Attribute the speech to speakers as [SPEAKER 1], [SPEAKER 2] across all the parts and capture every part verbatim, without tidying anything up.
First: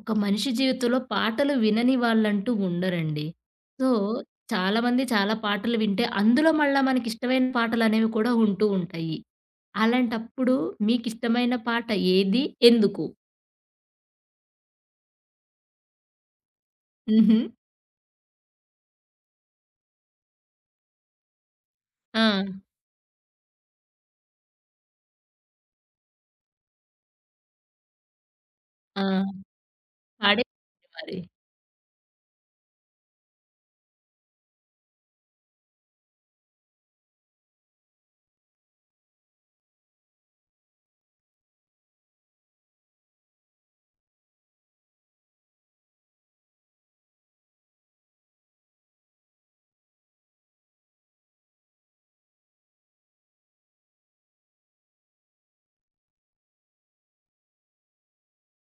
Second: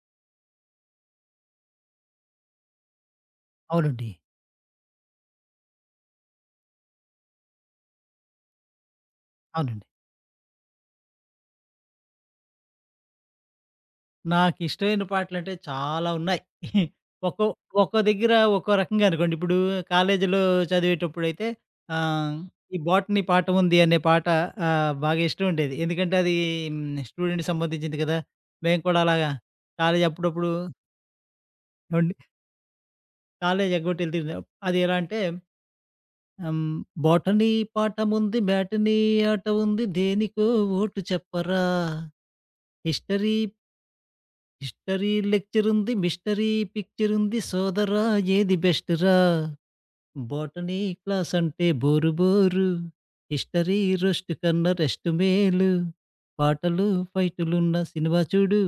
[SPEAKER 1] ఒక మనిషి జీవితంలో పాటలు వినని వాళ్ళంటూ ఉండరండి. సో,
[SPEAKER 2] అవునండి.
[SPEAKER 1] చాలా మంది చాలా పాటలు వింటే అందులో మళ్ళా మనకి ఇష్టమైన పాటలనేవి కూడా ఉంటూ ఉంటయి.
[SPEAKER 2] అవునండి.
[SPEAKER 1] అలాంటప్పుడు మీకిష్టమైన పాట ఏది? ఎందుకు?
[SPEAKER 2] నాకిష్టమైన పాటలంటే చాలా ఉన్నాయి.
[SPEAKER 1] హుహు.
[SPEAKER 2] ఒక్కో ఒక్కో దగ్గర ఒక్కో రకంగా అనుకోండి. ఇప్పుడు కాలేజీలో చదివేటప్పుడైతే, ఆహ్,
[SPEAKER 1] ఆ!
[SPEAKER 2] ఈ 'బోటనీ పాట ఉంది' అనే పాట ఆహ్, బాగా ఇష్టం ఉండేది. ఎందుకంటే, అదీను స్టూడెంట్‌కి సంబంధించింది గదా! మేము
[SPEAKER 1] ఆ!
[SPEAKER 2] కూడా అలాగా కాలేజీ
[SPEAKER 1] పాడేయండి
[SPEAKER 2] అప్పుడప్పుడు
[SPEAKER 1] మరి.
[SPEAKER 2] ఏవండి? కాలేజీ ఎగ్గొట్టి ఎళ్తుండే అది ఎలా అంటే, ఆహ్, హ్మ్. బోటనీ పాటముంది, మ్యాటనీ ఆట ఉంది, దేనికో ఓటు చెప్పరా? హిస్టరీ... హిస్టరీ లెక్చరుంది, మిస్టరీ పిక్చరుంది, సోదరా ఏది బెస్టురా? బోటనీ క్లాసంటే బోరు బోరు. హిస్టరీ రోస్టు కన్నా, రెస్ట్ మేలు. పాటలు, ఫైటులున్న సినిమా చూడు.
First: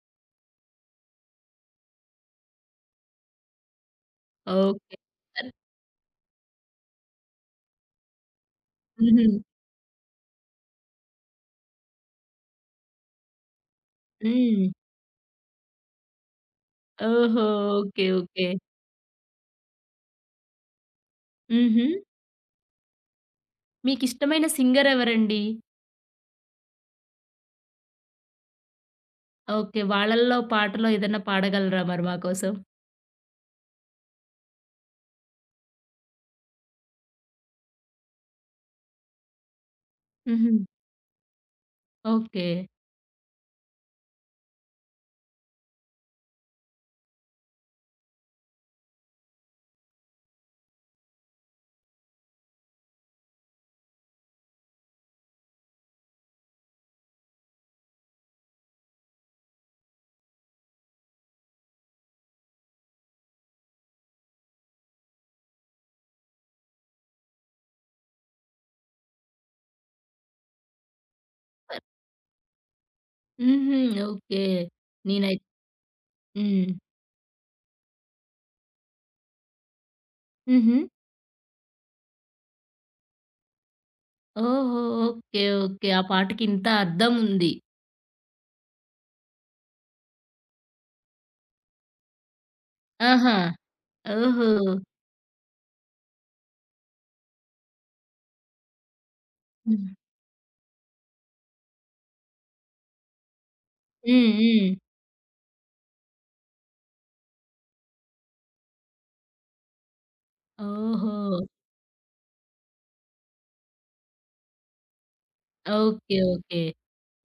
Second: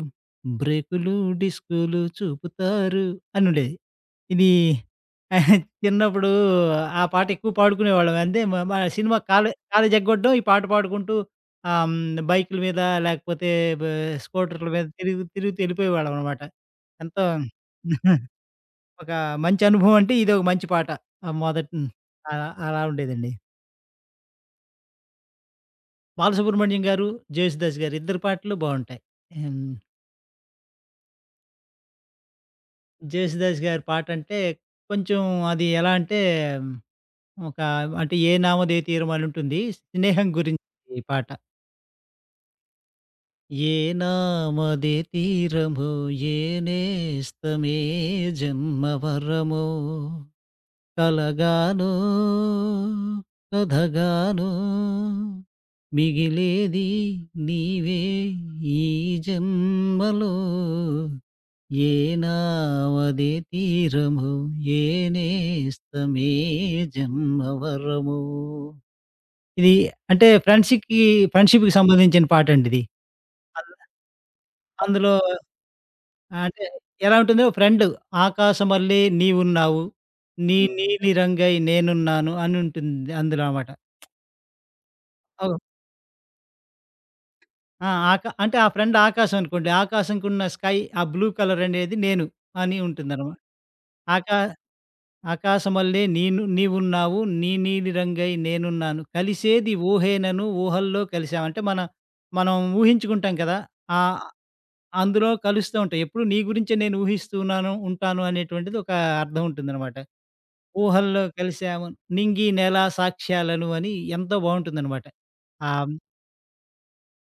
[SPEAKER 2] బ్రేకులు డిస్కూలు చూపుతారు అని ఉండేది. ఇదీ
[SPEAKER 1] ఓకే. సరే.
[SPEAKER 2] చిన్నప్పుడు ఆ పాట ఎక్కువ పాడుకునేవాళ్ళం. అంటే మేమా సినిమా
[SPEAKER 1] హుహు.
[SPEAKER 2] కాలే కాలేజీ ఎగ్గొట్టడం ఈ పాట పాడుకుంటూ ఆహ్, హ్మ్. బైకుల మీద లేకపోతే బా
[SPEAKER 1] హ్మ్.
[SPEAKER 2] స్కూటర్ల మీద తిరుగు తిరుగుతూ ఎళ్ళిపోయేవాళ్ళం అనమాట. ఎంతో
[SPEAKER 1] ఓహో! ఓకే. ఓకే.
[SPEAKER 2] ఒక మంచి అనుభవం అంటే, ఇదొక మంచి పాట. ఆ! మొదటిన
[SPEAKER 1] హుహు.
[SPEAKER 2] ఆ! అలా ఉండేదండి.
[SPEAKER 1] మీకిష్టమైన సింగర్ ఎవరండి?
[SPEAKER 2] 'బాలసుబ్రమణ్యం' గారు, 'జేసుదాస్' గారు ఇద్దరు పాటలు బావుంటాయి. ఎన్
[SPEAKER 1] ఓకే. వాళ్ళల్లో పాటలు ఏదైనా పాడగలరా మరి మాకోసం?
[SPEAKER 2] 'జేసుదాస్' గారి పాటంటే కొంచెం అది ఎలా అంటే, ఒక అంటే 'ఏ నామదే తీరమొ' అనుంటుంది. స్నేహం గురించి
[SPEAKER 1] హుహు.
[SPEAKER 2] ఈ పాట.
[SPEAKER 1] ఓకే.
[SPEAKER 2] ఏ నామదే తీరమొ ఏ నేస్తమే జన్మవరమొ కలగానో కథగానో మిగిలేది నీవే ఈ జన్మలో ఏ నావదె తీరమొ ఏ నేస్తమే జన్మవరమొ ఇది అంటే ఫ్రెండ్‌షిక్‌కి ఫ్రెండ్‌షిప్‌కి సంబంధించిన పాటండిది.
[SPEAKER 1] హుహు.
[SPEAKER 2] అల్లుది
[SPEAKER 1] ఓకే.
[SPEAKER 2] అందులో
[SPEAKER 1] నేనై
[SPEAKER 2] ఆహ్, అంటే
[SPEAKER 1] హ్మ్.
[SPEAKER 2] ఎలా ఉంటుంది ఫ్రెండు 'ఆకాశమల్లి నీవు ఉన్నావు. నీ
[SPEAKER 1] హుహు.
[SPEAKER 2] నీలిరంగై నేనున్నాను'. అని ఉంటుంది అందులో అమాట.
[SPEAKER 1] ఓహో! ఓకే,
[SPEAKER 2] అవును.
[SPEAKER 1] ఓకే. ఆ పాటకి ఇంత అర్థం ఉంది.
[SPEAKER 2] ఆ! అక అంటే ఆ ఫ్రెండ్ ఆకాస్ అనుకోండి. ఆకాశంకున్న స్కై ఆ బ్లూ కలర్ అనేది నేను అని
[SPEAKER 1] ఆహా!
[SPEAKER 2] ఉంటుందన్నమాట. ఆకా
[SPEAKER 1] ఓహో!
[SPEAKER 2] "ఆకాశమల్లే నేను నీవు ఉన్నావు. నీ నీలి రంగై నేనున్నాను. కలిసేది
[SPEAKER 1] హ్మ్.
[SPEAKER 2] ఊహేనను, ఊహల్లో కలిసాం" అంటే మన మనం ఊహించుకుంటాం కదా! ఆ
[SPEAKER 1] హ్మ్, హ్మ్.
[SPEAKER 2] అందులో కలుస్తా ఉంటాయి. ఎప్పుడూ నీ గురించే నేను ఊహిస్తూ ఉన్నాను ఉంటాను అనేటువంటిది ఒక అర్థం ఉంటుందన్నమాట. "ఊహల్లో
[SPEAKER 1] ఓహో!
[SPEAKER 2] కలిసాము, నింగి నేల సాక్ష్యాలను" అని ఎంతో బాగుంటుందన్నమాట. ఆహ్
[SPEAKER 1] ఓకే, ఓకే.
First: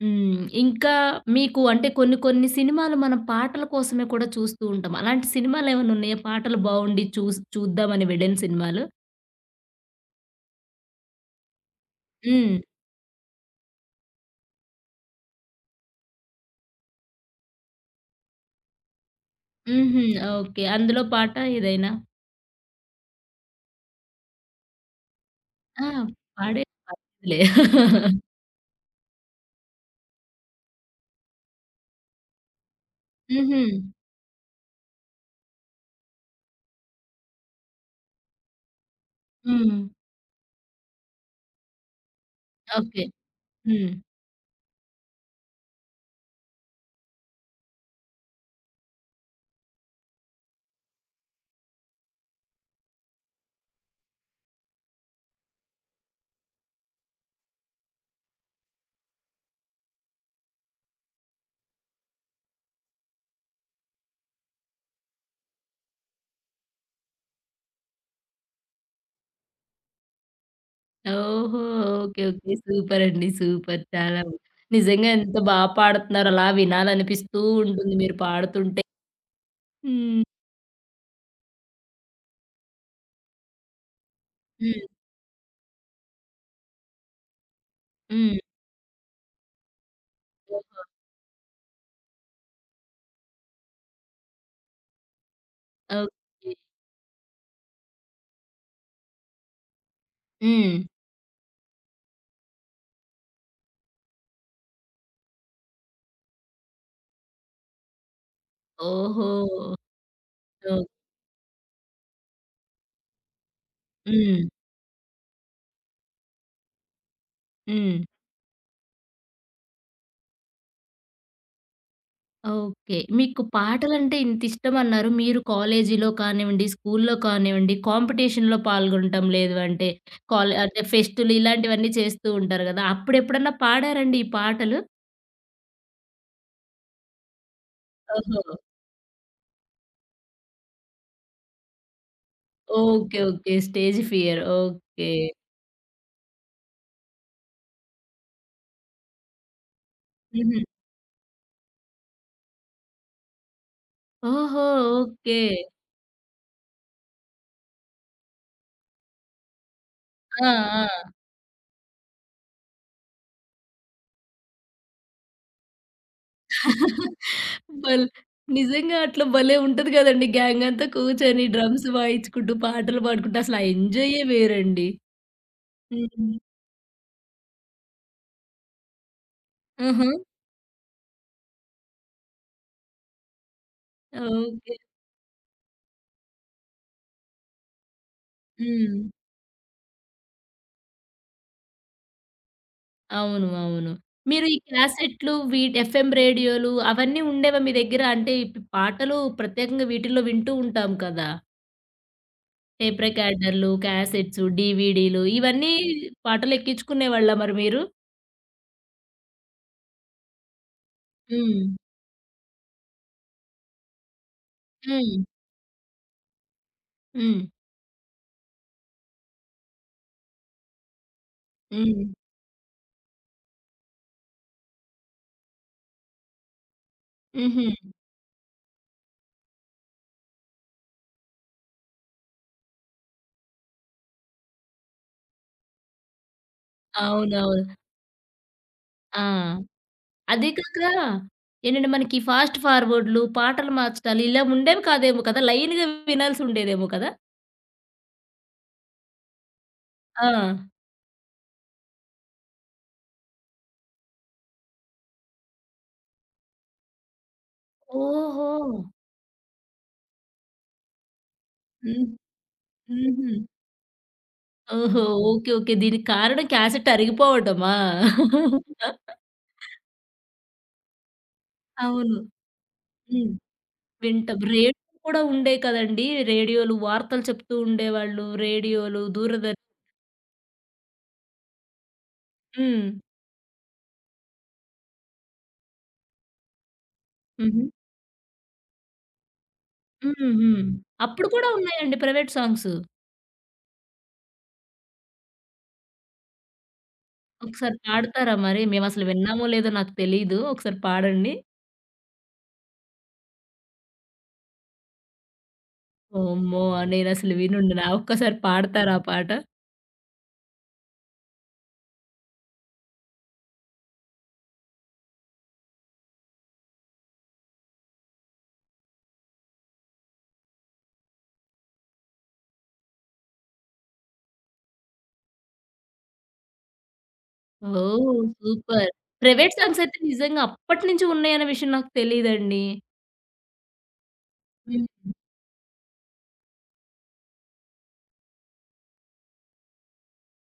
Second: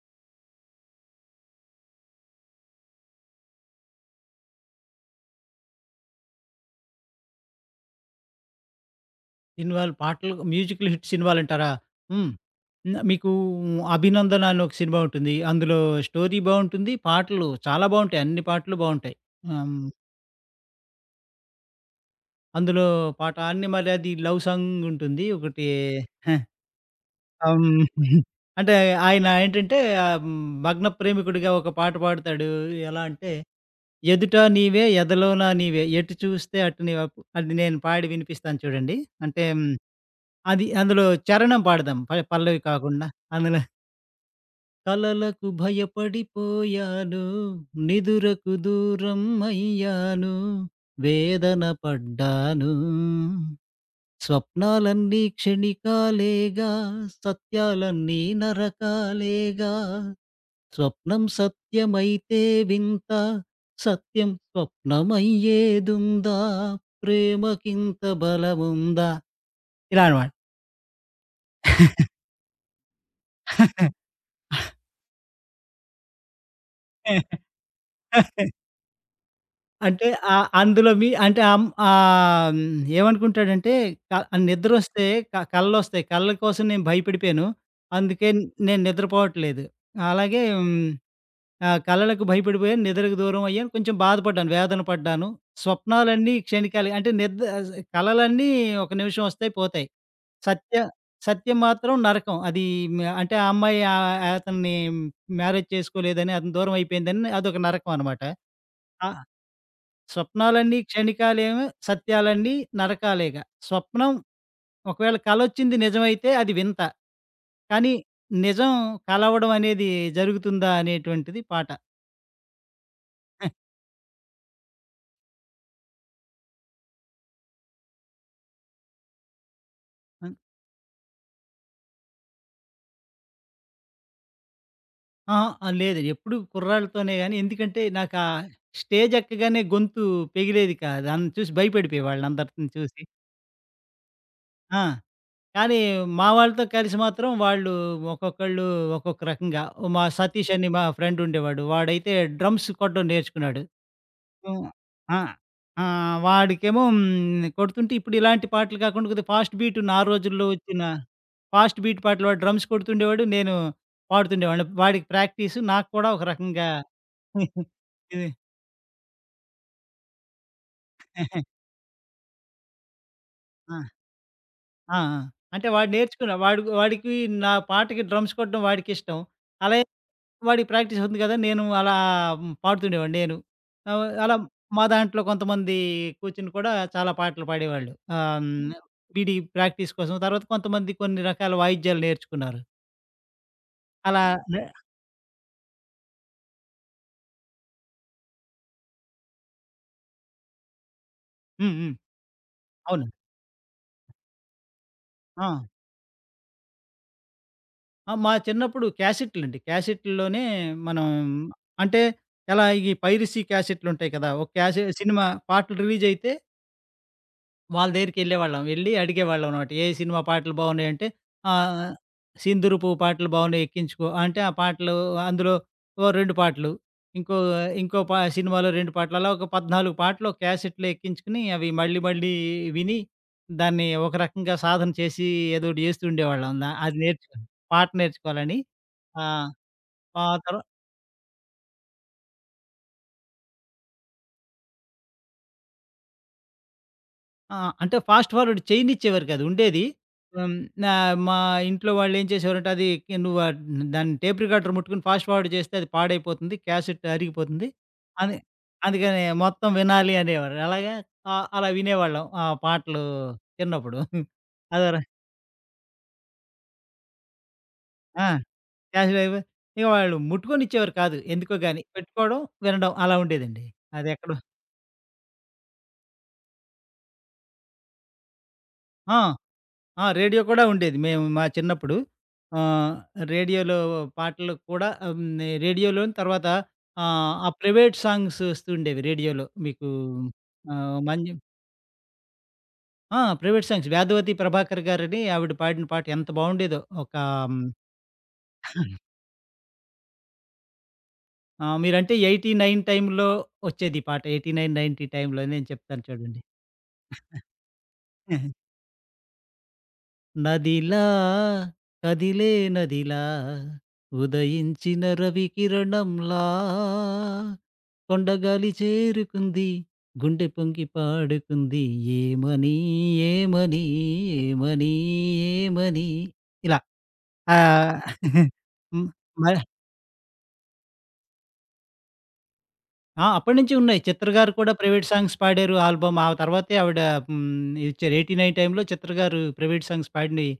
[SPEAKER 1] హ్మ్. ఇంకా మీకు అంటే కొన్ని కొన్ని సినిమాలు మనం పాటల కోసమే కూడా చూస్తూ ఉంటాం. అలాంటి సినిమాలేమన్నా ఉన్నాయా? పాటలు బాగుండి చూస్ చూద్దామని అని వెళ్లిన సినిమాలు?
[SPEAKER 2] సినిమాలు, పాటలు, మ్యూజికల్ హిట్ సినిమాలు అంటారా? హ్మ్,
[SPEAKER 1] హ్మ్.
[SPEAKER 2] మీకు 'అభినందన' అని ఒక సినిమా ఉంటుంది. అందులో స్టోరీ బావుంటుంది. పాటలు చాలా బావుంటాయి. అన్ని పాటలు బావుంటాయి. ఆహ్, హ్మ్
[SPEAKER 1] హుహు. ఓకే. అందులో పాట ఏదైనా?
[SPEAKER 2] అందులో పాట, ఆని మరది లవ్ సాంగ్ ఉంటుంది ఒకటి.
[SPEAKER 1] ఆ!
[SPEAKER 2] హే!
[SPEAKER 1] పాడే పర్లేదులే.
[SPEAKER 2] అం హుహు. అంటే ఆయన ఏంటంటే హ్మ్, భగ్న ప్రేమికుడిగా ఒక పాట పాడుతాడు. ఎలా అంటే
[SPEAKER 1] హుహు.
[SPEAKER 2] "ఎదుట నీవే, ఎదలోనా నీవే, ఎటు చూస్తే అటు నీవే" అది నేను పాడి వినిపిస్తాను చూడండి. అంటే
[SPEAKER 1] హ్మ్.
[SPEAKER 2] అది అందులో చరణం పాడదాం, పల్ పల్లవి
[SPEAKER 1] ఓకే.
[SPEAKER 2] కాకుండా అందులో
[SPEAKER 1] హ్మ్.
[SPEAKER 2] కలలకు భయపడిపోయాను, నిదురకు దూరం అయ్యాను, వేదన పడ్డాను. స్వప్నాలన్నీ క్షణికాలేగా, సత్యాలన్నీ నరకాలేగా. స్వప్నం సత్యమైతే వింత, సత్యం స్వప్నమయ్యేదుందా? ప్రేమకింత బలముందా? ఇలా అనమాట.
[SPEAKER 1] ఓహో! Okay, okay. సూపరండి, సూపర్. చాలా నిజంగా ఎంత బా పాడుతున్నారో! అలా వినాలనిపిస్తూ ఉంటుంది మీరు పాడుతుంటే.
[SPEAKER 2] అంటే,
[SPEAKER 1] హ్మ్.
[SPEAKER 2] ఆహ్, అందులో మీ అంటే అమ్ ఆహ్, హ్మ్, ఏమనుకుంటాడంటే, క
[SPEAKER 1] హ్మ్.
[SPEAKER 2] నిద్రొస్తే క కలలొస్తాయి. కలల కోసం నేను భయపడిపోయాను. అందుకే
[SPEAKER 1] హ్మ్.
[SPEAKER 2] నేను నిద్రపోవట్లేదు. అలాగే
[SPEAKER 1] ఓహో!
[SPEAKER 2] హ్మ్, ఆహ్, "కలలకు భయపడిపోయాను, నిద్రకు దూరం అయ్యాను. కొంచెం బాధపడ్డాను, వేదన పడ్డాను. స్వప్నాలన్నీ
[SPEAKER 1] ఓకే.
[SPEAKER 2] క్షణికాలె" అంటే నిద్ ఆహ్, ఆహ్, కలలన్నీ ఒక నిమిషం వస్తాయి, పోతాయి. సత్య
[SPEAKER 1] హ్మ్.
[SPEAKER 2] సత్యం మాత్రం నరకం. అది హ్మ్. ఆహ్, ఆ అమ్మాయి ఆహ్, య అతన్ని మ్యారేజ్ చేసుకోలేదని, అతనికి దూరం అయిపోయిందని, అదొక నరకం అనమాట. ఆహ్,
[SPEAKER 1] ఓహో!
[SPEAKER 2] స్వప్నాలన్నీ
[SPEAKER 1] ఓక్
[SPEAKER 2] క్షణికాలేమో, సత్యాలన్నీ నరకాలేగా. స్వప్నం
[SPEAKER 1] హ్మ్.
[SPEAKER 2] ఒకవేళ కలొచ్చింది నిజమైతే అది వింత. కానీ
[SPEAKER 1] హ్మ్.
[SPEAKER 2] నిజం కలవడం అనేది జరుగుతుందా? అనేటువంటిది పాట.
[SPEAKER 1] ఓకే. మీకు
[SPEAKER 2] ఆ!
[SPEAKER 1] పాటలంటే ఇంతిష్టమన్నారు. మీరు కాలేజీలో కానివ్వండి, స్కూలులో కానివ్వండి కాంపిటీషన్‌లో పాల్గొనటం లేదు అంటే
[SPEAKER 2] హ్మ్.
[SPEAKER 1] కాల్ అంటే ఫెస్ట్లు ఇలాంటివన్నీ చేస్తూ ఉంటారు కదా! అప్పుడెప్పుడన్నా పాడారండి ఈ పాటలు?
[SPEAKER 2] అహా! లేదు, ఎప్పుడూ కుర్రాళ్లతోనే గానీ. ఎందుకంటే నాకు ఆ
[SPEAKER 1] ఓహో!
[SPEAKER 2] స్టేజ్ ఎక్కగానే గొంతు పెగిలేది కాదు. అన్ చూసి భయపడిపోయేవాళ్లు అందరినీ చూసి.
[SPEAKER 1] Okay, okay. స్టేజ్ ఫియర్
[SPEAKER 2] ఆ!
[SPEAKER 1] ఓకే.
[SPEAKER 2] కానీ మా వాళ్లతో కలిసి మాత్రం వాళ్లు ఒక్కొక్కళ్లు ఒక్కొక్క రకంగా, మా సతీష్
[SPEAKER 1] హుహు.
[SPEAKER 2] అని మా ఫ్రెండ్ ఉండేవాడు. వాడైతే డ్రమ్స్ కొట్టడం నేర్చుకున్నాడు.
[SPEAKER 1] ఓహో!
[SPEAKER 2] ఆహ్,
[SPEAKER 1] ఓకే.
[SPEAKER 2] ఆహ్, ఆహ్, వాడికేమో హ్మ్. కొడుతుంటే ఇప్పుడు ఇలాంటి పాటలు కాకుండా కొద్దిగా ఫాస్ట్ బీట్ నా
[SPEAKER 1] ఆ!
[SPEAKER 2] రోజుల్లో వచ్చిన
[SPEAKER 1] ఆ!
[SPEAKER 2] ఫాస్ట్ బీట్ పాటలు వాడు డ్రమ్స్ కొడుతుండేవాడు. నేను పాడుతుండేవాడిని. వాడికి ప్రాక్టీస్ నాకు కూడా ఒక రకంగా
[SPEAKER 1] బల్
[SPEAKER 2] ఇది
[SPEAKER 1] నిజంగా అట్లా భలే ఉంటది గదండీ! గ్యాంగ్ అంతా కూర్చొని డ్రమ్స్ వాయించుకుంటూ పాటలు పాడుకుంటూ అసలు
[SPEAKER 2] ఆహ్!
[SPEAKER 1] ఎంజాయే వేరండి.
[SPEAKER 2] ఆ! ఆ! అంటే వాడు
[SPEAKER 1] హ్మ్.
[SPEAKER 2] నేర్చుకున్నాడు. వాడుక్ వాడికి నా పాటకి డ్రమ్స్ కొట్టడం వాడికిష్టం. అలా
[SPEAKER 1] హుహు.
[SPEAKER 2] వాడికి ప్రాక్టీస్ అవుతుంది గదా! నేను ఆహ్, అలా పాడుతుండేవాడిని. నేను అలా
[SPEAKER 1] ఓకే.
[SPEAKER 2] మా దాంట్లో కొంతమంది కూర్చొని కూడా చాలా పాటలు పాడేవాళ్లు, ఆహ్, హ్మ్,
[SPEAKER 1] హ్మ్.
[SPEAKER 2] వీడి ప్రాక్టీస్ కోసం. తర్వాత కొంతమంది కొన్ని రకాల వాయిద్యాలు నేర్చుకున్నారు.
[SPEAKER 1] అవును, అవును
[SPEAKER 2] అలా
[SPEAKER 1] మీరు ఈ
[SPEAKER 2] లే
[SPEAKER 1] క్యాసెట్లు విట్ ఎఫ్ఎం రేడియోలు అవన్నీ ఉండేవా మీ దగ్గర? అంటే ఇప్ ఈ పాటలు ప్రత్యేకంగా వీటిలో వింటూ ఉంటాం కదా!
[SPEAKER 2] హ్మ్. హ్మ్.
[SPEAKER 1] టేప్
[SPEAKER 2] అవును.
[SPEAKER 1] రికార్డర్లు, క్యాసెట్స్, డీవీడీలు
[SPEAKER 2] ఆ!
[SPEAKER 1] ఇవన్నీ పాటలు ఎక్కించుకునేవాళ్ళా మరి మీరు?
[SPEAKER 2] ఆ! మా చిన్నప్పుడు క్యాసెట్లండి, క్యాసెట్‌లోనే మనం,
[SPEAKER 1] హ్మ్.
[SPEAKER 2] అంటే ఎలా ఈ పైరసీ క్యాసెట్లుంటాయి కదా! ఒక క్యాసి
[SPEAKER 1] హ్మ్.
[SPEAKER 2] సినిమా పాటలు రిలీజయితే
[SPEAKER 1] హ్మ్.
[SPEAKER 2] వాళ్ల దగ్గరికెళ్లేవాళ్లం. వెళ్లి అడిగేవాళ్లం అన్నమాట, "ఏ సినిమా పాటలు బాగున్నాయి?" అంటే ఆహ్,
[SPEAKER 1] హ్మ్.
[SPEAKER 2] "సింధూరపు పాటలు బాగున్నాయి, ఎక్కించుకో" అంటే ఆ పాటలు, అందులో ఓహ్ రెండు పాటలు, ఇంకో
[SPEAKER 1] హుహు.
[SPEAKER 2] ఇంకో ప సినిమాలో రెండు పాటలు అలా ఒక పద్నాలుగు పాటలు ఒక క్యాసెట్‌లో ఎక్కించుకుని, అవి మళ్లీ మళ్లీ విని, దాన్ని ఒక రకంగా సాధన చేసి, ఏదోకటి చేస్తూ ఉండేవాళ్లం. అందా అది నేర్చుకొని
[SPEAKER 1] అవునవును.
[SPEAKER 2] పాట నేర్చుకోవాలని.
[SPEAKER 1] ఆ!
[SPEAKER 2] ఆ! ఆ
[SPEAKER 1] అది
[SPEAKER 2] తరువా
[SPEAKER 1] కాక ఏంటంటే మనకి ఫాస్ట్ ఫార్వర్డ్‌లు పాటలు మార్చటాలు ఇలా ఉండేవి కాదేమో కదా! లైన్‌గా వినాల్సి ఉండేదేమో కదా!
[SPEAKER 2] ఆ! అంటే ఫాస్ట్ ఫార్వర్డ్ చేయనిచ్చేవారు కాదు. ఉండేది హ్మ్,
[SPEAKER 1] ఆ!
[SPEAKER 2] నా మా ఇంట్లో వాళ్లు ఏం చేసేవారంటే, అదికే "నువ్వ దాని టేప్ రికార్డర్ ముట్టుకొని ఫాస్ట్ ఫార్వర్డ్ చేస్తే అది పాడైపోతుంది, క్యాసెట్ అరిగిపోతుంది" అని.
[SPEAKER 1] ఓహో!
[SPEAKER 2] అందుకనే మొత్తం వినాలి అనేవారు. అలాగే అ అలా
[SPEAKER 1] హ్మ్,
[SPEAKER 2] వినేవాళ్లం ఆ పాటలు
[SPEAKER 1] హుహు.
[SPEAKER 2] చిన్నప్పుడు. అదో
[SPEAKER 1] ఓహో! Okay, okay. దీనికి కారణం క్యాసెట్ అరిగిపోవటమా?
[SPEAKER 2] ఆ! [unintelligible] ఇగ వాళ్లు ముట్టుకొని ఇచ్చేవారు కాదు. ఎందుకో గానీ,
[SPEAKER 1] అవును.
[SPEAKER 2] పెట్టుకోవడం, వినడం అలా
[SPEAKER 1] హ్మ్
[SPEAKER 2] ఉండేదండి. అదేక్కడో
[SPEAKER 1] వింటాం. రేడియో కూడా ఉండేవి కదండీ. రేడియోలు వార్తలు చెప్తూ ఉండేవాళ్ళు రేడియోలు,
[SPEAKER 2] ఆ!
[SPEAKER 1] దూరదర్శ
[SPEAKER 2] ఆ! రేడియో కూడా ఉండేది. మేము మా చిన్నప్పుడు ఆ!
[SPEAKER 1] హ్మ్.
[SPEAKER 2] రేడియోలో పాటలు కూడా, హ్మ్, రేడియోలోన్ని తర్వాత ఆ! ఆ
[SPEAKER 1] హుహు.
[SPEAKER 2] ప్రైవేట్ సాంగ్స్ వస్తూ ఉండేవి. రేడియోలో మీకు
[SPEAKER 1] హుహు.
[SPEAKER 2] ఆహ్,
[SPEAKER 1] అప్పుడు
[SPEAKER 2] మాంజ్ం
[SPEAKER 1] కూడా ఉన్నాయండి ప్రైవేట్ సాంగ్స్?
[SPEAKER 2] ఆ ప్రైవేట్ సాంగ్స్ 'వధవతి ప్రభాకర్' గారని, ఆవిడ పాడిన పాట ఎంత బాగుండేదో ఒక
[SPEAKER 1] ఒకసారి పాడతారా? మరి మేమసలు విన్నామో లేదో నాకు తెలీదు. ఒకసారి పాడండి.
[SPEAKER 2] ఆ! మీరు అంటే ఎయిటీ నైన్ టైంలో వచ్చేది పాట. ఎయిటీ నైన్ నైన్టీ టైంలో నేను చెప్తాను చూడండి.
[SPEAKER 1] అమ్మో! నేనసలు వినుండను. ఆ ఒక్కసారి పాడతారా ఆ పాట?
[SPEAKER 2] నదిలా కదిలే నదిలా ఉదయించిన రవికిరణంలా కొండగాలి చేరుకుంది గుండె పొంగి పాడుకుంది ఏమని ఏమని ఏమని ఏమని ఇలా ఆహ్,
[SPEAKER 1] ఓహ్!
[SPEAKER 2] ఆ
[SPEAKER 1] సూపర్
[SPEAKER 2] హ్మ్
[SPEAKER 1] ప్రైవేట్
[SPEAKER 2] మర
[SPEAKER 1] సాంగ్స్ అయితే నిజంగా అప్పటినుంచి ఉన్నాయనే విషయం నాకు తెలీదండి.
[SPEAKER 2] ఆ! అప్పట్నించి ఉన్నాయి. 'చిత్ర' గారు కూడా ప్రైవేట్
[SPEAKER 1] హుహు.
[SPEAKER 2] సాంగ్స్ పాడారు ఆల్బమ్. ఆ తర్వాతే ఆవిడ హ్మ్, ఇచ్చారు ఎయిటి నైన్ టైంలో 'చిత్ర' గారు ప్రైవేట్ సాంగ్స్ పాడినయి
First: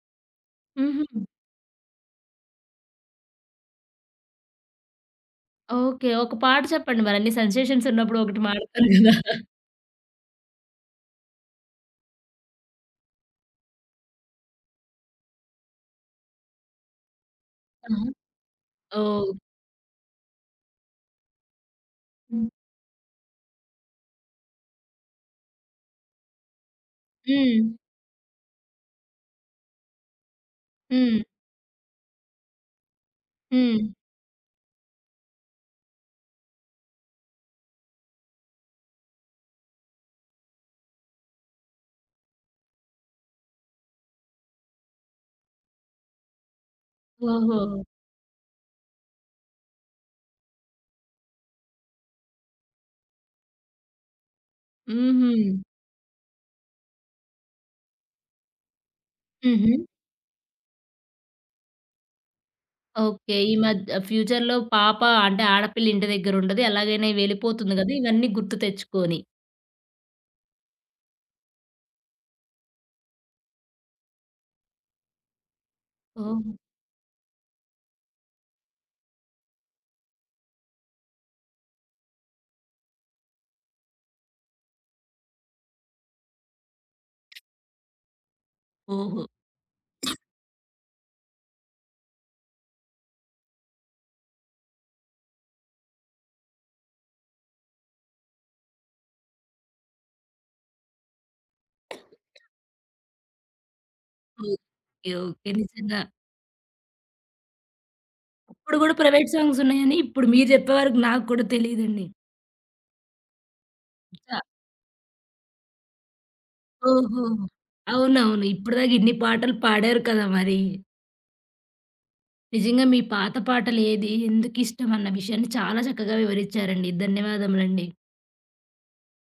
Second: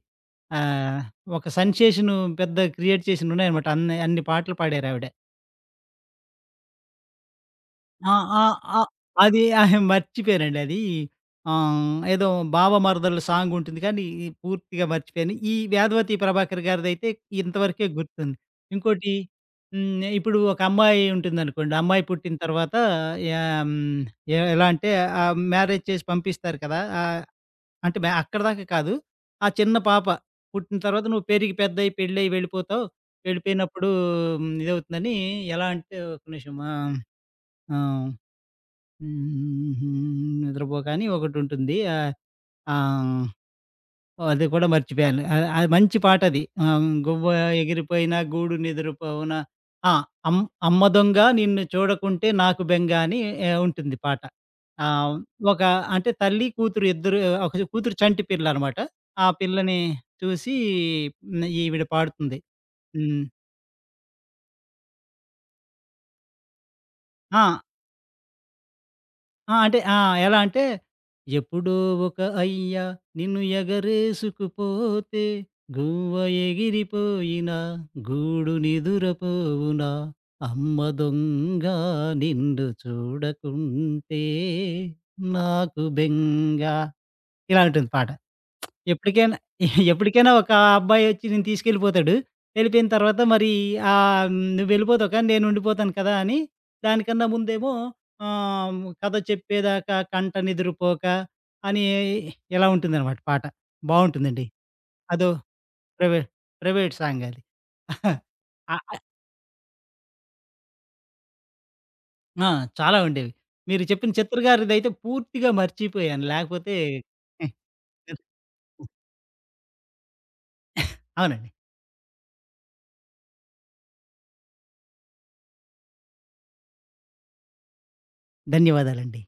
[SPEAKER 2] ఆహ్,
[SPEAKER 1] హుహు.
[SPEAKER 2] ఒక సెన్సేషను పెద్ద క్రియేట్ చేసినయి ఉన్నాయన్నమాట. అన్నే అన్ని పాటలు పాడారావిడ.
[SPEAKER 1] ఓకే. ఒక పాట చెప్పండి మరన్ని సెన్సేషన్స్
[SPEAKER 2] ఆ!
[SPEAKER 1] ఉన్నప్పుడు ఒకటి
[SPEAKER 2] ఆహ్, ఆహ్,
[SPEAKER 1] మాట్లాడతారు గదా.
[SPEAKER 2] అది అహే మర్చిపోయానండి అది. ఆహ్, ఏదో బావ మరదల్ల సాంగుంటుంది కానీ, పూర్తిగా మర్చిపోయాను. ఈ 'వేదవతి ప్రభాకర్' గారిదయితే ఇంతవరకే
[SPEAKER 1] ఆహా!
[SPEAKER 2] గుర్తుంది. ఇంకోటి
[SPEAKER 1] ఓహ్!
[SPEAKER 2] హ్మ్, ఇప్పుడు ఒక అమ్మాయి ఉంటుందనుకోండి. అమ్మాయి పుట్టిన
[SPEAKER 1] హ్మ్.
[SPEAKER 2] తర్వాత యా హ్మ్, ఎ ఎలా అంటే, ఆహ్, మ్యారేజ్ చేసి పంపిస్తారు కదా! ఆహ్,
[SPEAKER 1] హ్మ్.
[SPEAKER 2] అంటే మ అక్కడి దాకా కాదు. ఆ చిన్న పాప. పుట్టిన తర్వాత
[SPEAKER 1] హ్మ్.
[SPEAKER 2] నువ్వు పెరిగి పెద్దయి పెళ్ళై వెళ్ళిపోతావు. వెళ్ళిపోయినప్పుడు
[SPEAKER 1] హ్మ్.
[SPEAKER 2] ఇదవుతుందని ఎలా అంటే ఒక్క నిమిషం ఆహ్, ఆ! 'హ్మ్ హు హ్మ్ నిద్రపోకా' అని ఒకటుంటుంది. ఆ! ఆహ్, అది కూడా మర్చిపోయాను. అది మంచి పాటది. ఆహ్, 'గువ్వ
[SPEAKER 1] ఓహో!
[SPEAKER 2] ఎగిరిపోయిన గూడు నిదురపోవున ఆ అమ్ అమ్మ దొంగ నిన్ను చూడకుంటే నాకు బెంగ' అని ఎ ఉంటుంది పాట. ఆ!
[SPEAKER 1] హుహు.
[SPEAKER 2] ఒక అంటే తల్లి కూతురు ఇద్దరు ఒక కూతురు చంటి పిల్లనమాట. ఆ పిల్లని
[SPEAKER 1] హుహు.
[SPEAKER 2] చూసి ఈవిడ పాడుతుంది. హ్మ్.
[SPEAKER 1] ఓకే. ఈ మధ్య ఫ్యూచర్‌లో పాప అంటే, ఆడపిల్ల ఇంటి దెగ్గరుండదు. ఎలాగైనా
[SPEAKER 2] ఆ!
[SPEAKER 1] వెళ్ళిపోతుంది గదా! ఇవన్నీ గుర్తు తెచ్చుకొని.
[SPEAKER 2] ఆ! అంటే, ఆ! ఎలా అంటే, ఎప్పుడో ఒక అయ్య నిన్ను ఎగరేసుకుపోతే గువ్వ
[SPEAKER 1] ఓహ్!
[SPEAKER 2] ఎగిరిపోయిన గూడు నిదురపోవున అమ్మ దొంగా నిన్ను చూడకుంటే నాకు బెంగ. ఇలా ఉంటుంది పాట.
[SPEAKER 1] ఓహొ!
[SPEAKER 2] ఎప్పటికైనా ఎప్పటికైనా ఒక అబ్బాయి ఒచ్చి నిన్ను తీసుకెళ్ళిపోతాడు. వెళ్ళిపోయిన తర్వాత మరి ఆహ్, నువ్వు వెళ్ళిపోతావు కానీ నేనుండిపోతాను కదా, అని దానికన్నా ముందేమో ఆహ్, 'కథ చెప్పేదాకా కంట నిదురపోక' అని ఇలా ఉంటుందనమాట పాట. బావుంటుందండి.
[SPEAKER 1] ఓకే.
[SPEAKER 2] అదో
[SPEAKER 1] ఓకే. నిజంగా.
[SPEAKER 2] ప్రైవేట్ ప్రైవేట్ సాంగది. ఆ!
[SPEAKER 1] అప్పుడు గూడా ప్రైవేట్ సాంగ్స్ ఉన్నాయని ఇప్పుడు మీరు జెప్పే వరకు నాగ్గూడా తెలిదండి.
[SPEAKER 2] ఆ! చాలా ఉండేవి. మీరు చెప్పిన
[SPEAKER 1] [unintelligible]
[SPEAKER 2] 'చిత్ర' గారిదయితే పూర్తిగా మర్చిపోయాను. లేకపోతే
[SPEAKER 1] ఓహో!
[SPEAKER 2] హ్మ్.
[SPEAKER 1] అవునవును. ఇప్పటి
[SPEAKER 2] [unintelligible]
[SPEAKER 1] దాకా ఇన్ని పాటలు పాడారు కదా! మరి.
[SPEAKER 2] అవునండి.
[SPEAKER 1] నిజంగా మీ పాత పాటలేది, ఎందుకిష్టం అన్న విషయాన్ని చాలా చక్కగా వివరిచ్చారండి. ధన్యవాదములండి.
[SPEAKER 2] ధన్యవాదాలండి.